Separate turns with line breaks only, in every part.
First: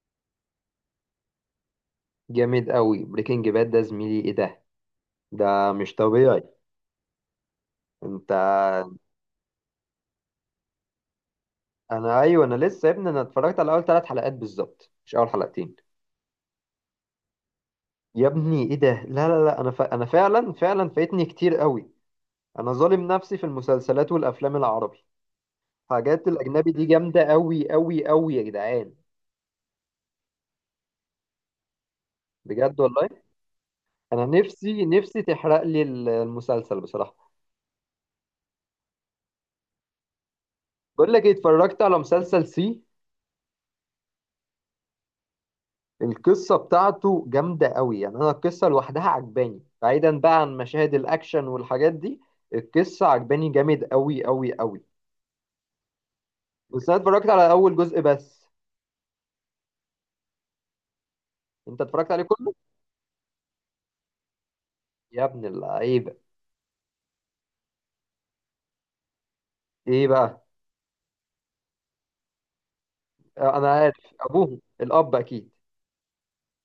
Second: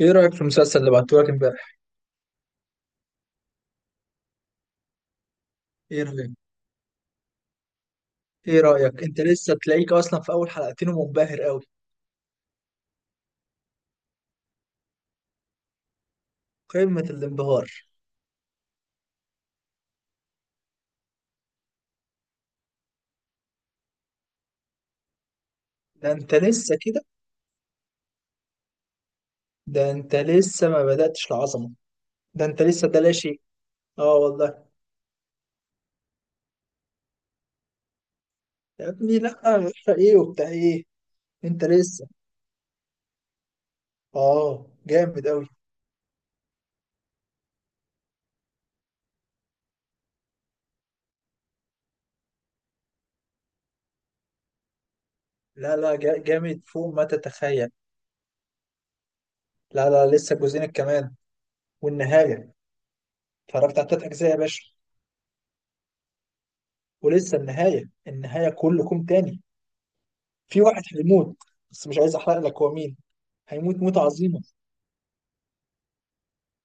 ايه رأيك في المسلسل اللي بعتهولك امبارح؟
جامد قوي، بريكنج باد ده زميلي، ايه ده؟ ده مش
ايه رأيك؟
طبيعي. انت.
ايه رأيك؟ انت لسه تلاقيك اصلا في اول حلقتين ومنبهر قوي،
انا، ايوه انا لسه يا ابني، انا اتفرجت على اول ثلاث حلقات بالظبط، مش اول حلقتين.
قمة الانبهار.
يا ابني ايه ده، لا لا لا. انا انا فعلا فايتني كتير قوي. انا ظالم نفسي في المسلسلات والافلام العربي.
ده
حاجات
انت
الاجنبي
لسه
دي
كده؟
جامده قوي قوي قوي يا جدعان.
ده انت لسه ما بدأتش العظمة، ده انت
بجد
لسه ده
والله.
لا شيء. اه
انا
والله.
نفسي تحرق لي المسلسل بصراحه.
يا ابني لا. ايه وبتاع ايه؟
بقول لك ايه،
انت
اتفرجت على
لسه،
مسلسل سي.
اه جامد قوي.
القصة بتاعته جامدة قوي، يعني أنا القصة لوحدها عجباني، بعيدا بقى عن مشاهد الأكشن والحاجات دي. القصة عجباني جامد قوي قوي قوي.
لا لا جامد
بس
فوق
أنا
ما
اتفرجت على
تتخيل.
أول جزء بس.
لا لا لسه جوزينك كمان.
أنت اتفرجت عليه
والنهاية،
كله؟
اتفرجت على تلات اجزاء يا باشا.
يا ابن اللعيبة.
ولسه النهاية، النهاية كله كوم تاني.
إيه بقى؟
في واحد هيموت، بس مش عايز احرق لك هو مين.
آه، أنا
هيموت
عارف
موتة عظيمة،
أبوه الأب أكيد.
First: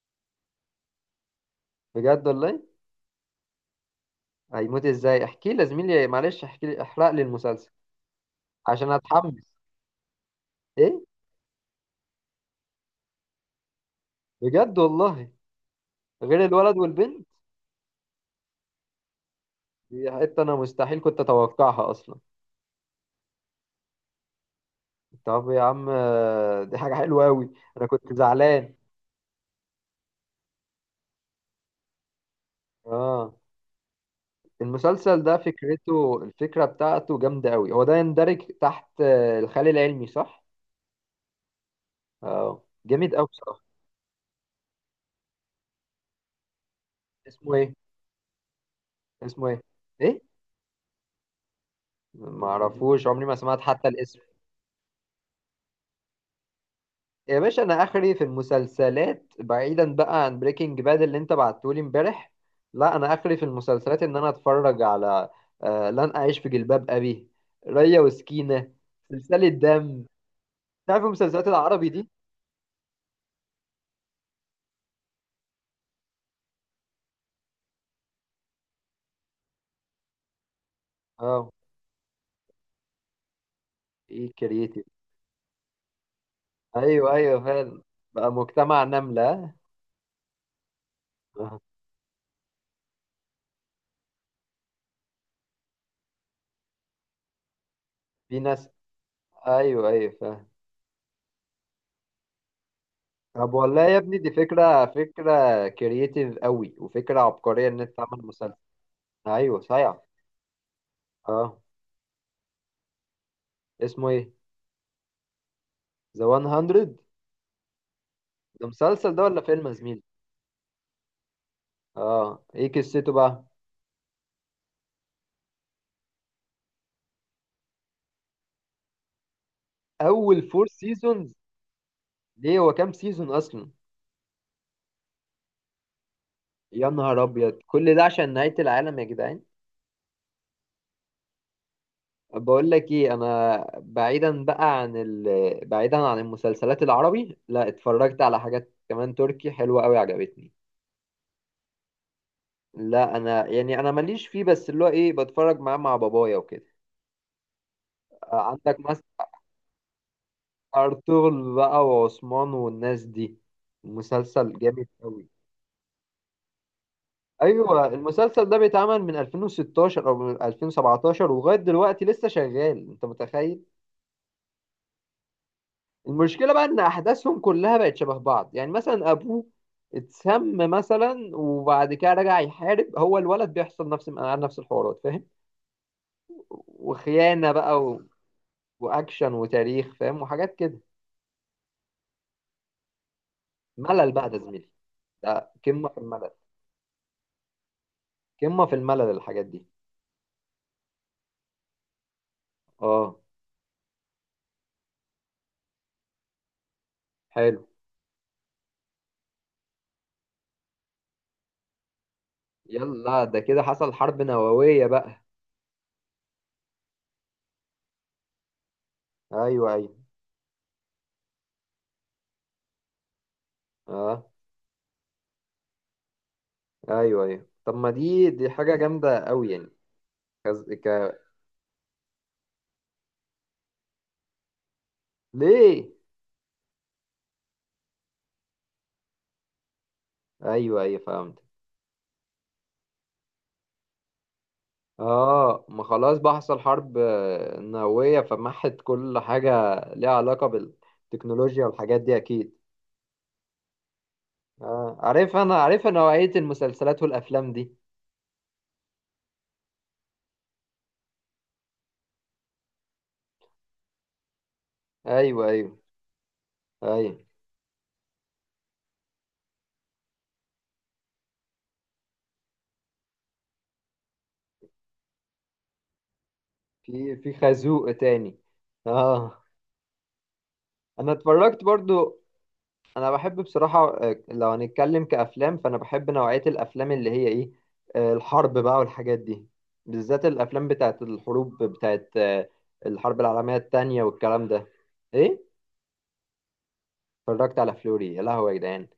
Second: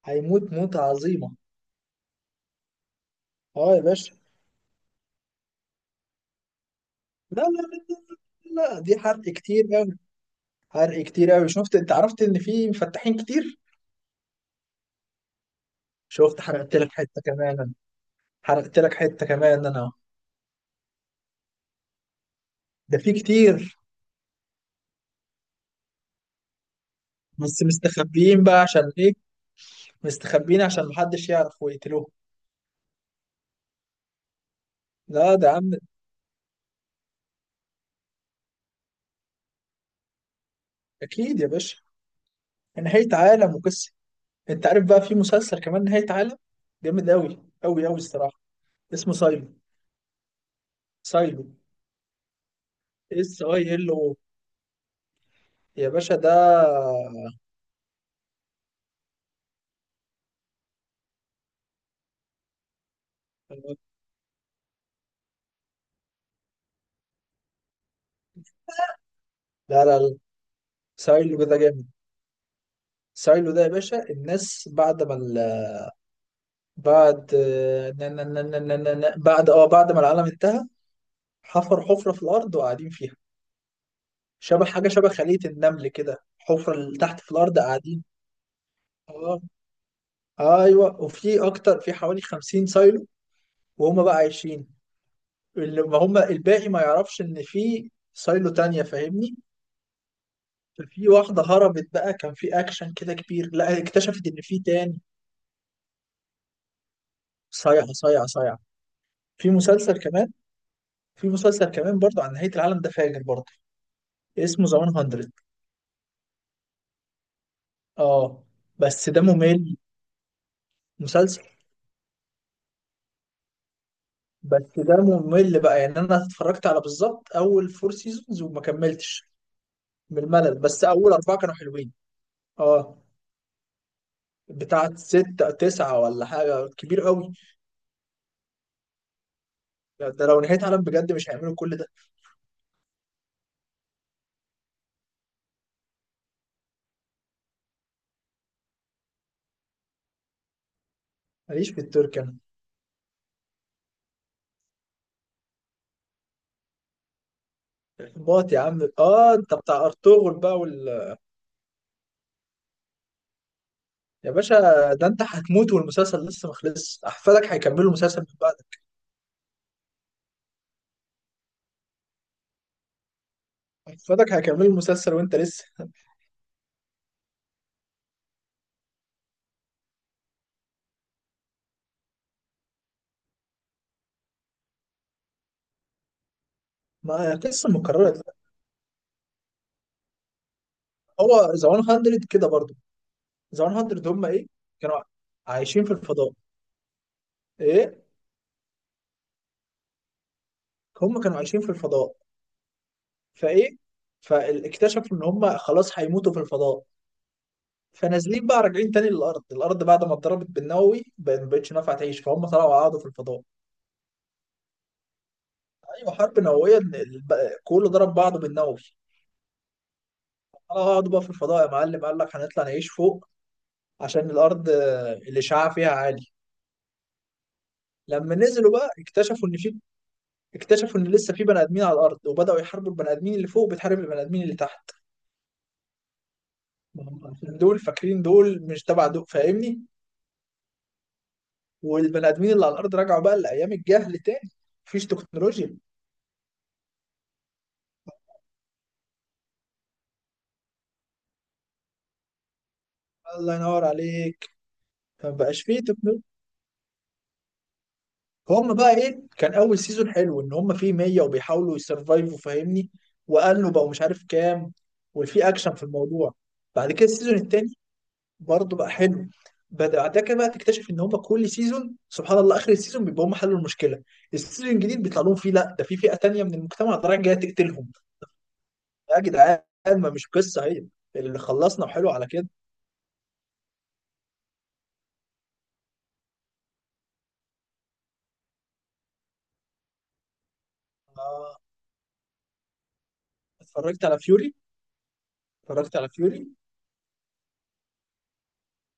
هيموت موتة عظيمة.
بجد والله.
اه يا باشا.
هيموت إزاي؟ احكي لي زميلي، معلش احكي لي، احرق لي
لا لا
المسلسل
لا، لا
عشان
دي حرق
أتحمس.
كتير قوي. حرق
إيه؟
كتير قوي، شفت؟ انت عرفت ان في مفتحين كتير.
بجد والله.
شفت،
غير
حرقت
الولد
لك حتة
والبنت.
كمان أنا. حرقت لك حتة كمان انا.
دي حتة أنا مستحيل كنت أتوقعها أصلا.
ده في كتير.
طب يا عم آه، دي حاجة حلوة أوي.
بس
أنا كنت
مستخبيين بقى
زعلان.
عشان ايه؟ مستخبيين عشان محدش يعرف ويقتلوه.
آه. المسلسل
لا
ده
ده يا عم،
فكرته، الفكرة بتاعته جامدة أوي، هو ده يندرج تحت الخيال العلمي صح؟
اكيد يا باشا.
آه
نهاية
جامد أوي
عالم
بصراحة.
وقصة. انت عارف بقى في مسلسل كمان نهاية عالم، جامد قوي
اسمه إيه؟
قوي قوي الصراحة. اسمه
اسمه
سايلنت.
إيه؟ إيه؟
سايلو.
معرفوش، عمري
اس
ما سمعت
اي ال
حتى
او.
الاسم.
يا باشا ده.
يا باشا أنا آخري في المسلسلات بعيدا بقى عن بريكنج باد اللي أنت بعتهولي إمبارح. لا أنا آخري في المسلسلات إن أنا أتفرج على آه لن أعيش في جلباب أبي، ريا وسكينة، سلسلة
لا لا
دم.
لا.
تعرف
سايلو
المسلسلات
ده جامد.
العربي دي.
سايلو ده يا باشا، الناس بعد ما ال... بعد نا- نا- نا- نا- نا- نا- نا- بعد ما العالم انتهى
اه،
حفر حفرة في الأرض وقاعدين فيها.
ايه
شبه
كرييتيف.
حاجة شبه خلية النمل كده، حفرة اللي
ايوه
تحت في
ايوه
الأرض
فعلا.
قاعدين.
بقى مجتمع
اه.
نملة.
ايوه، وفي
آه.
أكتر، في حوالي 50 سايلو. وهم بقى عايشين. اللي ما هم الباقي ما يعرفش إن في
في
سايلو
ناس.
تانية، فاهمني؟
ايوه ايوه فاهم.
ففي واحدة هربت بقى، كان في أكشن كده كبير،
طب
لا
والله يا ابني
اكتشفت
دي
إن في
فكرة،
تاني.
فكرة كرييتيف قوي، وفكرة عبقرية ان
صايعة
انت
صايعة
تعمل مسلسل.
صايعة. في
ايوه صحيح.
مسلسل كمان. في
اه.
مسلسل كمان برضه عن نهاية العالم، ده فاجر برضه.
اسمه ايه؟
اسمه ذا 100.
ذا 100.
اه.
ده
بس
مسلسل
ده
ده ولا فيلم يا
ممل.
زميلي؟
مسلسل.
اه. ايه قصته بقى؟
بس ده ممل بقى، يعني أنا اتفرجت على بالظبط أول فور سيزونز وما كملتش من
اول
الملل،
فور
بس أول
سيزونز.
أربعة كانوا حلوين.
ليه، هو كام
اه.
سيزون اصلا؟
بتاعت ستة، تسعة، ولا حاجة
يا
كبير
نهار
قوي.
ابيض، كل ده عشان نهاية العالم يا جدعان.
ده لو نهاية عالم بجد مش هيعملوا كل ده.
بقول لك ايه، انا بعيدا بقى عن بعيدا عن المسلسلات العربي، لا اتفرجت على حاجات كمان تركي حلوة قوي عجبتني.
ماليش في التركي.
لا انا يعني انا ماليش فيه، بس اللي هو ايه، بتفرج معاه مع بابايا وكده.
موت يا
عندك
عم.
مثلا
اه، انت بتاع ارطغرل بقى
ارطغرل بقى وعثمان والناس دي،
يا
مسلسل
باشا.
جامد
ده انت
قوي.
هتموت والمسلسل لسه ما خلصش، احفادك
ايوه
هيكملوا المسلسل من
المسلسل ده
بعدك.
بيتعمل من 2016 او من 2017 ولغايه دلوقتي لسه شغال، انت متخيل.
احفادك هيكملوا المسلسل وانت لسه.
المشكلة بقى إن أحداثهم كلها بقت شبه بعض، يعني مثلا أبوه اتسم مثلا وبعد كده رجع يحارب، هو الولد بيحصل نفس الحوارات فاهم،
ما
وخيانة
قصه
بقى
مكرره.
وأكشن وتاريخ، فاهم، وحاجات كده.
هو ذا 100 كده برضه. ذا 100.
ملل
هم
بقى ده
ايه.
زميلي،
كانوا
ده
عايشين
قمة
في
في الملل،
الفضاء. ايه.
قمة في الملل الحاجات دي.
هم كانوا عايشين في الفضاء،
اه.
فايه، فاكتشفوا ان هم خلاص هيموتوا في الفضاء،
حلو.
فنازلين بقى راجعين تاني للارض. الارض بعد ما اتضربت بالنووي ما بقتش نافعه تعيش، فهم طلعوا قعدوا في
يلا، ده
الفضاء.
كده حصل حرب نووية بقى.
ايوه حرب نوويه، إن كله ضرب بعضه بالنووي.
أيوه أيوه.
هقعدوا بقى في الفضاء يا معلم، قال لك هنطلع نعيش فوق
اه.
عشان الارض الاشعاع فيها عالي.
أيوه أيوه، طب ما دي
لما
دي
نزلوا
حاجة
بقى
جامدة
اكتشفوا
أوي
ان
يعني.
في،
كز...
اكتشفوا ان
ك...
لسه في بني ادمين على الارض، وبداوا يحاربوا البني ادمين اللي فوق بتحارب البني ادمين اللي تحت.
ليه؟
ما هم عشان دول فاكرين دول مش تبع دول، فاهمني؟
أيوه أيوه فهمت.
والبني ادمين اللي على الارض رجعوا بقى لايام الجهل تاني. مفيش
اه،
تكنولوجيا.
ما خلاص بقى حصل حرب آه، نووية، فمحت كل حاجة ليها علاقة بالتكنولوجيا والحاجات دي أكيد.
الله ينور عليك.
اه
ما
عارف، أنا
بقاش فيه
عارف
تكنولوجيا.
نوعية المسلسلات والأفلام دي.
فهم بقى ايه، كان اول سيزون حلو ان هم فيه 100 وبيحاولوا يسرفايفوا، فاهمني؟ وقالوا بقوا مش عارف كام، وفي
أيوه
اكشن
أيوه.
في الموضوع. بعد كده
أيوه،
السيزون التاني برضه بقى حلو. بعد كده بقى تكتشف ان هم كل سيزون سبحان الله اخر السيزون بيبقى هم حلوا المشكله، السيزون الجديد بيطلع لهم فيه لا ده في فئه تانيه من المجتمع
في
طالعه
في
جايه تقتلهم.
خازوق تاني.
يا
اه.
جدعان. ما مش قصه هي
أنا
اللي
اتفرجت
خلصنا وحلو
برضو.
على كده.
أنا بحب بصراحة آه، لو هنتكلم كأفلام، فأنا بحب نوعية الأفلام اللي هي إيه، آه، الحرب بقى والحاجات دي، بالذات الأفلام بتاعت
آه،
الحروب بتاعت آه، الحرب العالمية التانية
اتفرجت على
والكلام
فيوري.
ده. إيه.
اتفرجت على فيوري.
اتفرجت على فلوري، يا لهوي يا جدعان.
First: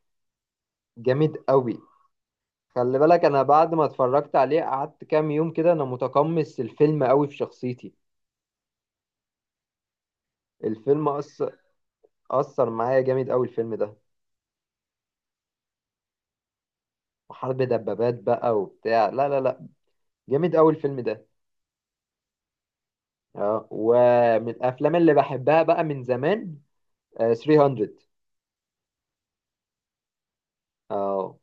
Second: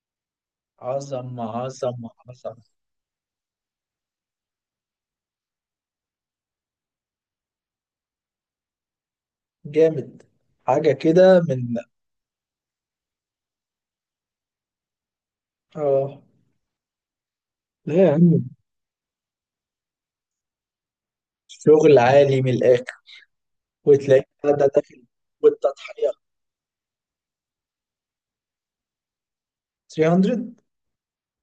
جامد
عظمه
قوي.
عظمه عظمه.
خلي بالك انا بعد ما اتفرجت عليه قعدت كام يوم كده انا متقمص الفيلم قوي في شخصيتي.
جامد. حاجة
الفيلم
كده
أثر.
من.
أثر معايا جامد قوي الفيلم ده.
اه.
وحرب
لا يا
دبابات
عم.
بقى وبتاع، لا لا لا، جامد قوي الفيلم ده.
شغل عالي من الآخر.
اه،
وتلاقي
ومن
ده
الافلام
داخل،
اللي بحبها بقى من
والتضحية.
زمان آه 300.
300.
اه،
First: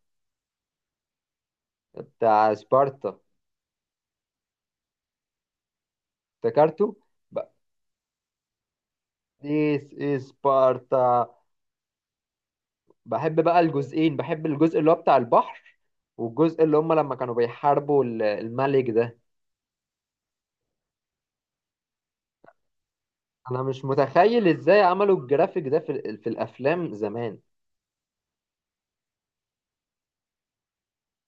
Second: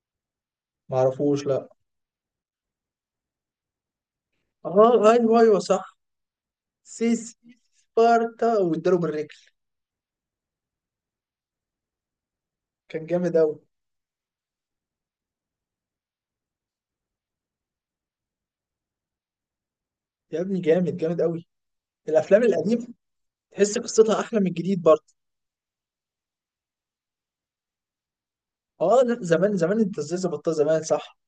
معرفوش لا.
بتاع سبارتا،
اه ايوه ايوه صح.
افتكرته
سيسي.
بقى،
سبارتا واداله بالرجل.
ديس از سبارتا.
كان جامد
بحب
أوي.
بقى الجزئين، بحب الجزء اللي هو بتاع البحر، والجزء اللي هم لما كانوا بيحاربوا الملك ده.
يا ابني جامد جامد أوي. الأفلام القديمة
انا
تحس
مش
قصتها أحلى من
متخيل ازاي
الجديد برضه.
عملوا الجرافيك ده في الافلام زمان.
اه، لا زمان زمان، أنت إزاي ظبطتها زمان، صح.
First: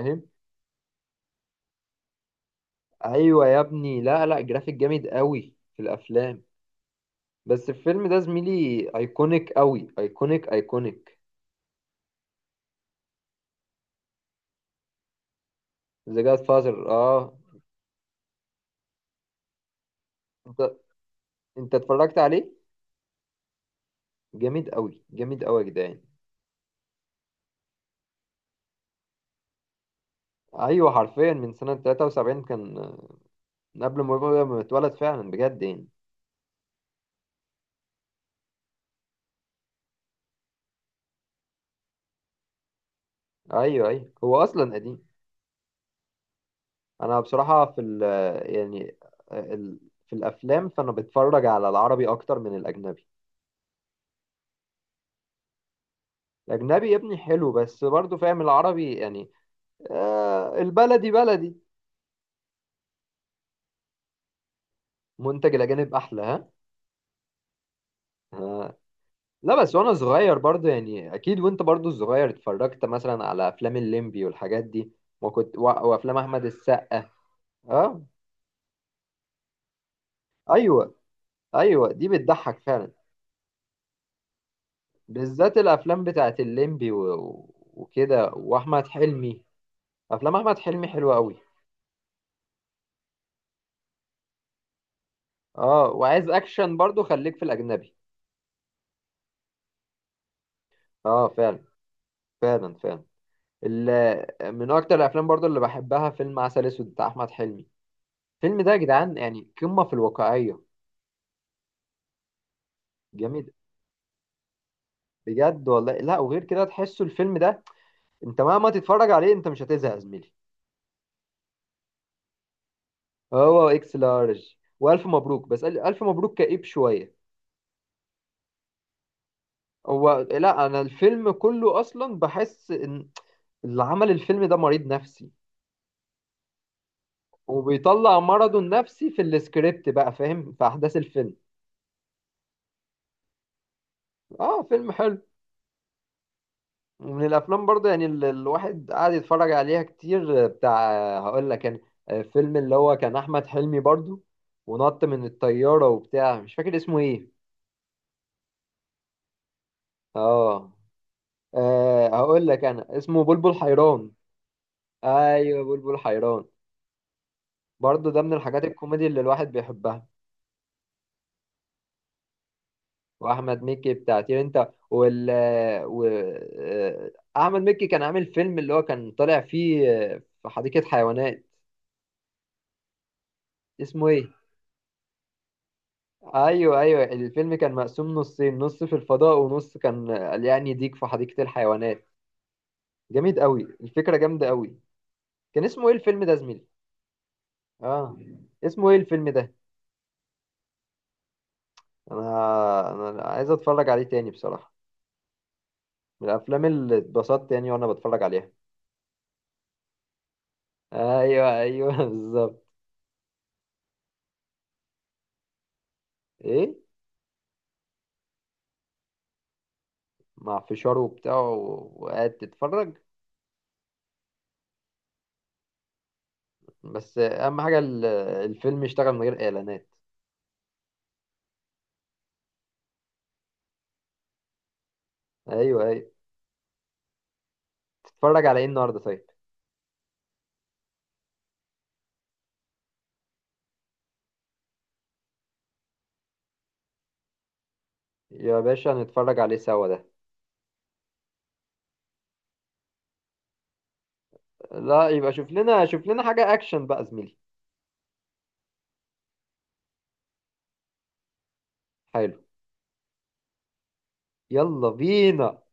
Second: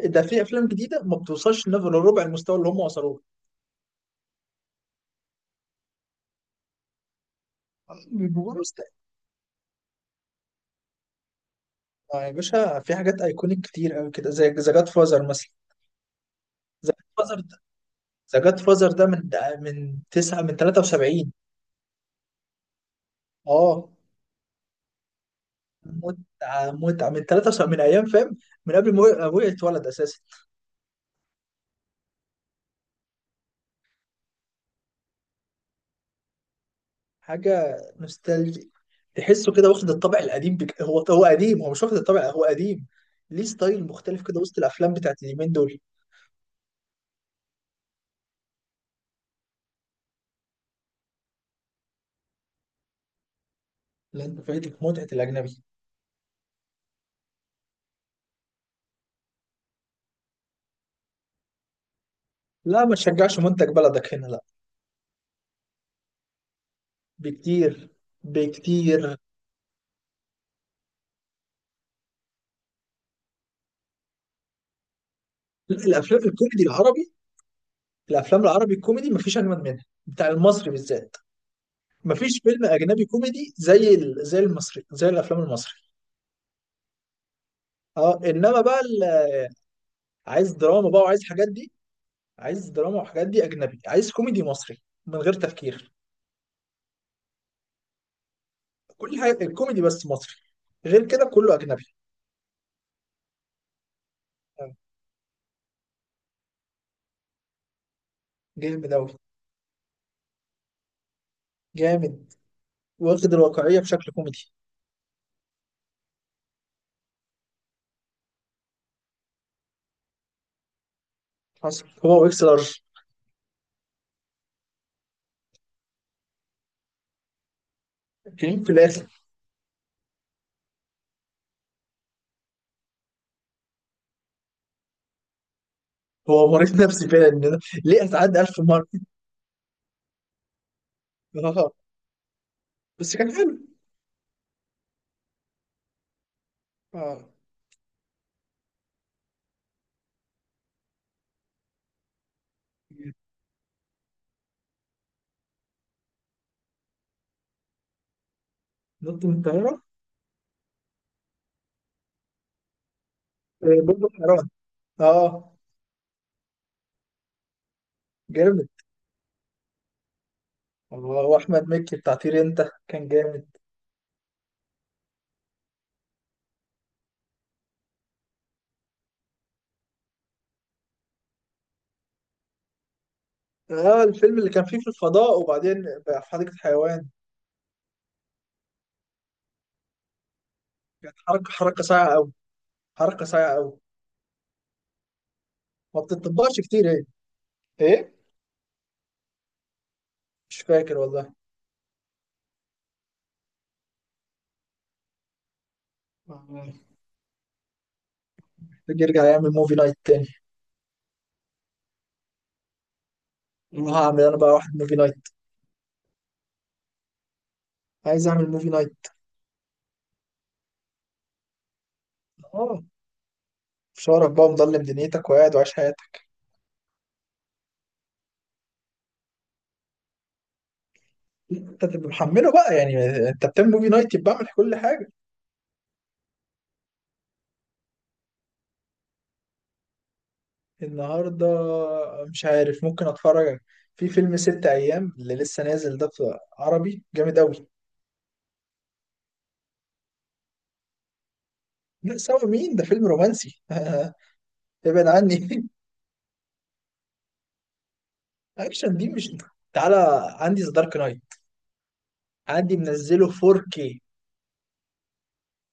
ده في أفلام جديدة ما بتوصلش لنفس ربع المستوى اللي هم وصلوه.
ايوه يا ابني، لا لا، جرافيك جامد قوي في الافلام. بس الفيلم ده
له.
زميلي ايكونيك قوي، ايكونيك ايكونيك.
آه يا باشا، في حاجات ايكونيك كتير قوي كده زي ذا جاد فازر مثلا.
ذا جاد فازر،
ذا جاد
اه.
فازر ده ذا جاد فازر ده من تسعة من
انت،
73.
انت اتفرجت عليه؟
اه.
جامد قوي، جامد قوي يا جدعان.
متعة متعة من 73، من ايام، فاهم. من قبل ما ابويا يتولد اساسا.
ايوه حرفيا من سنة 73 كان، من قبل ما ما يتولد فعلا بجد يعني.
حاجة نوستالجي، تحسه كده واخد الطابع القديم هو قديم، هو مش واخد الطابع، هو قديم. ليه ستايل
ايوه ايوه،
مختلف
هو
كده وسط
اصلا
الافلام
قديم.
بتاعت اليومين دول.
انا بصراحه في ال يعني ال في الافلام فانا بتفرج على العربي اكتر من الاجنبي.
لا انت فايتك متعة الاجنبي.
الاجنبي يا ابني حلو، بس برضو فاهم، العربي يعني، آه البلدي بلدي.
لا ما تشجعش منتج بلدك هنا، لا.
منتج الاجانب احلى ها.
بكتير بكتير.
لا بس وانا صغير برضو يعني، اكيد وانت برضو صغير اتفرجت مثلا على افلام الليمبي والحاجات دي. وكنت وافلام
الافلام
احمد
الكوميدي
السقا.
العربي.
اه.
الافلام العربي الكوميدي مفيش اجمد منها، بتاع المصري
ايوه
بالذات.
ايوه، دي
مفيش
بتضحك
فيلم
فعلا.
اجنبي كوميدي زي المصري، زي الافلام
بالذات
المصري.
الافلام بتاعت الليمبي
اه
وكده،
انما بقى
واحمد حلمي. افلام
عايز
احمد حلمي
دراما بقى
حلوه
وعايز
قوي.
حاجات دي. عايز دراما وحاجات دي اجنبي، عايز كوميدي مصري من غير
اه،
تفكير.
وعايز اكشن برضو خليك في الاجنبي.
كل حاجه الكوميدي بس مصري. غير كده
اه
كله
فعلا،
اجنبي.
فعلا فعلا. ال-
آه،
من اكتر الافلام برضو اللي بحبها فيلم عسل اسود بتاع احمد حلمي. الفيلم ده يا
جامد اوي.
جدعان يعني قمه في الواقعيه.
جامد. واخد
جميل.
الواقعيه بشكل كوميدي.
بجد والله، لا وغير كده تحسوا الفيلم ده، انت مهما تتفرج عليه انت مش هتزهق يا زميلي.
حصل هو واكس لارج.
هو اكس لارج، والف مبروك، بس الف مبروك كئيب شويه.
كريم في الاخر.
هو لا، انا الفيلم كله اصلا بحس ان اللي عمل الفيلم ده مريض نفسي،
هو مريض نفسي فعلا، إن ليه
وبيطلع
اتعدى
مرضه
1000 مره.
النفسي في السكريبت بقى، فاهم، في احداث الفيلم.
اه. بس كان حلو.
اه فيلم حلو.
اه.
ومن الافلام برضه يعني الواحد قاعد يتفرج عليها كتير آه، بتاع آه، هقول لك، كان فيلم اللي هو كان احمد حلمي برضه، ونط من الطياره وبتاع، مش فاكر اسمه ايه.
نط من الطياره.
اه. آه هقول لك، انا اسمه بلبل
بوب
حيران.
حيران. اه.
ايوه بلبل حيران، برضه ده من الحاجات
جامد.
الكوميدي اللي الواحد بيحبها.
الله، واحمد مكي بتاع طير انت كان جامد.
واحمد مكي بتاع طير انت و... آه، احمد مكي كان عامل فيلم اللي هو كان طالع فيه آه، في حديقة حيوانات.
اه
اسمه ايه؟
الفيلم اللي كان فيه في الفضاء وبعدين بقى في حديقة
ايوه ايوه،
حيوان.
الفيلم كان مقسوم نصين، نص في الفضاء ونص كان آه، يعني ديك في
كانت
حديقة
حركة، حركة
الحيوانات.
صايعة قوي، حركة
جميل
صايعة
قوي،
قوي.
الفكرة جامدة قوي. كان اسمه ايه
ما
الفيلم ده
بتطبقش
زميلي؟
كتير، ايه؟ ايه؟
اه. اسمه ايه الفيلم ده؟
مش فاكر والله.
انا، انا عايز اتفرج عليه تاني بصراحة، من الافلام
آه،
اللي اتبسطت يعني وانا بتفرج عليها.
تيجي يرجع يعمل موفي نايت تاني.
ايوه ايوه بالظبط.
والله هعمل انا بقى واحد موفي نايت.
ايه.
عايز اعمل موفي نايت.
مع فشاره وبتاع، وقاعد
اه،
تتفرج.
مش هعرف بقى مضلم دنيتك وقاعد وعايش حياتك.
بس اهم حاجه، الفيلم يشتغل من غير اعلانات.
انت تبقى محمله بقى يعني. انت بتعمل موفي نايت يبقى اعمل كل حاجة.
ايوه ايوه. تتفرج على ايه النهارده طيب؟
النهارده، مش عارف، ممكن اتفرج. في فيلم ست ايام اللي لسه نازل ده في عربي جامد قوي.
يا باشا هنتفرج عليه سوا ده.
لا سوا مين ده فيلم رومانسي. ابعد
لا يبقى شوف
عني.
لنا، شوف لنا حاجه اكشن بقى زميلي.
اكشن دي مش. تعالى. عندي ذا دارك نايت.
حلو.
عندي منزله 4K.
يلا بينا.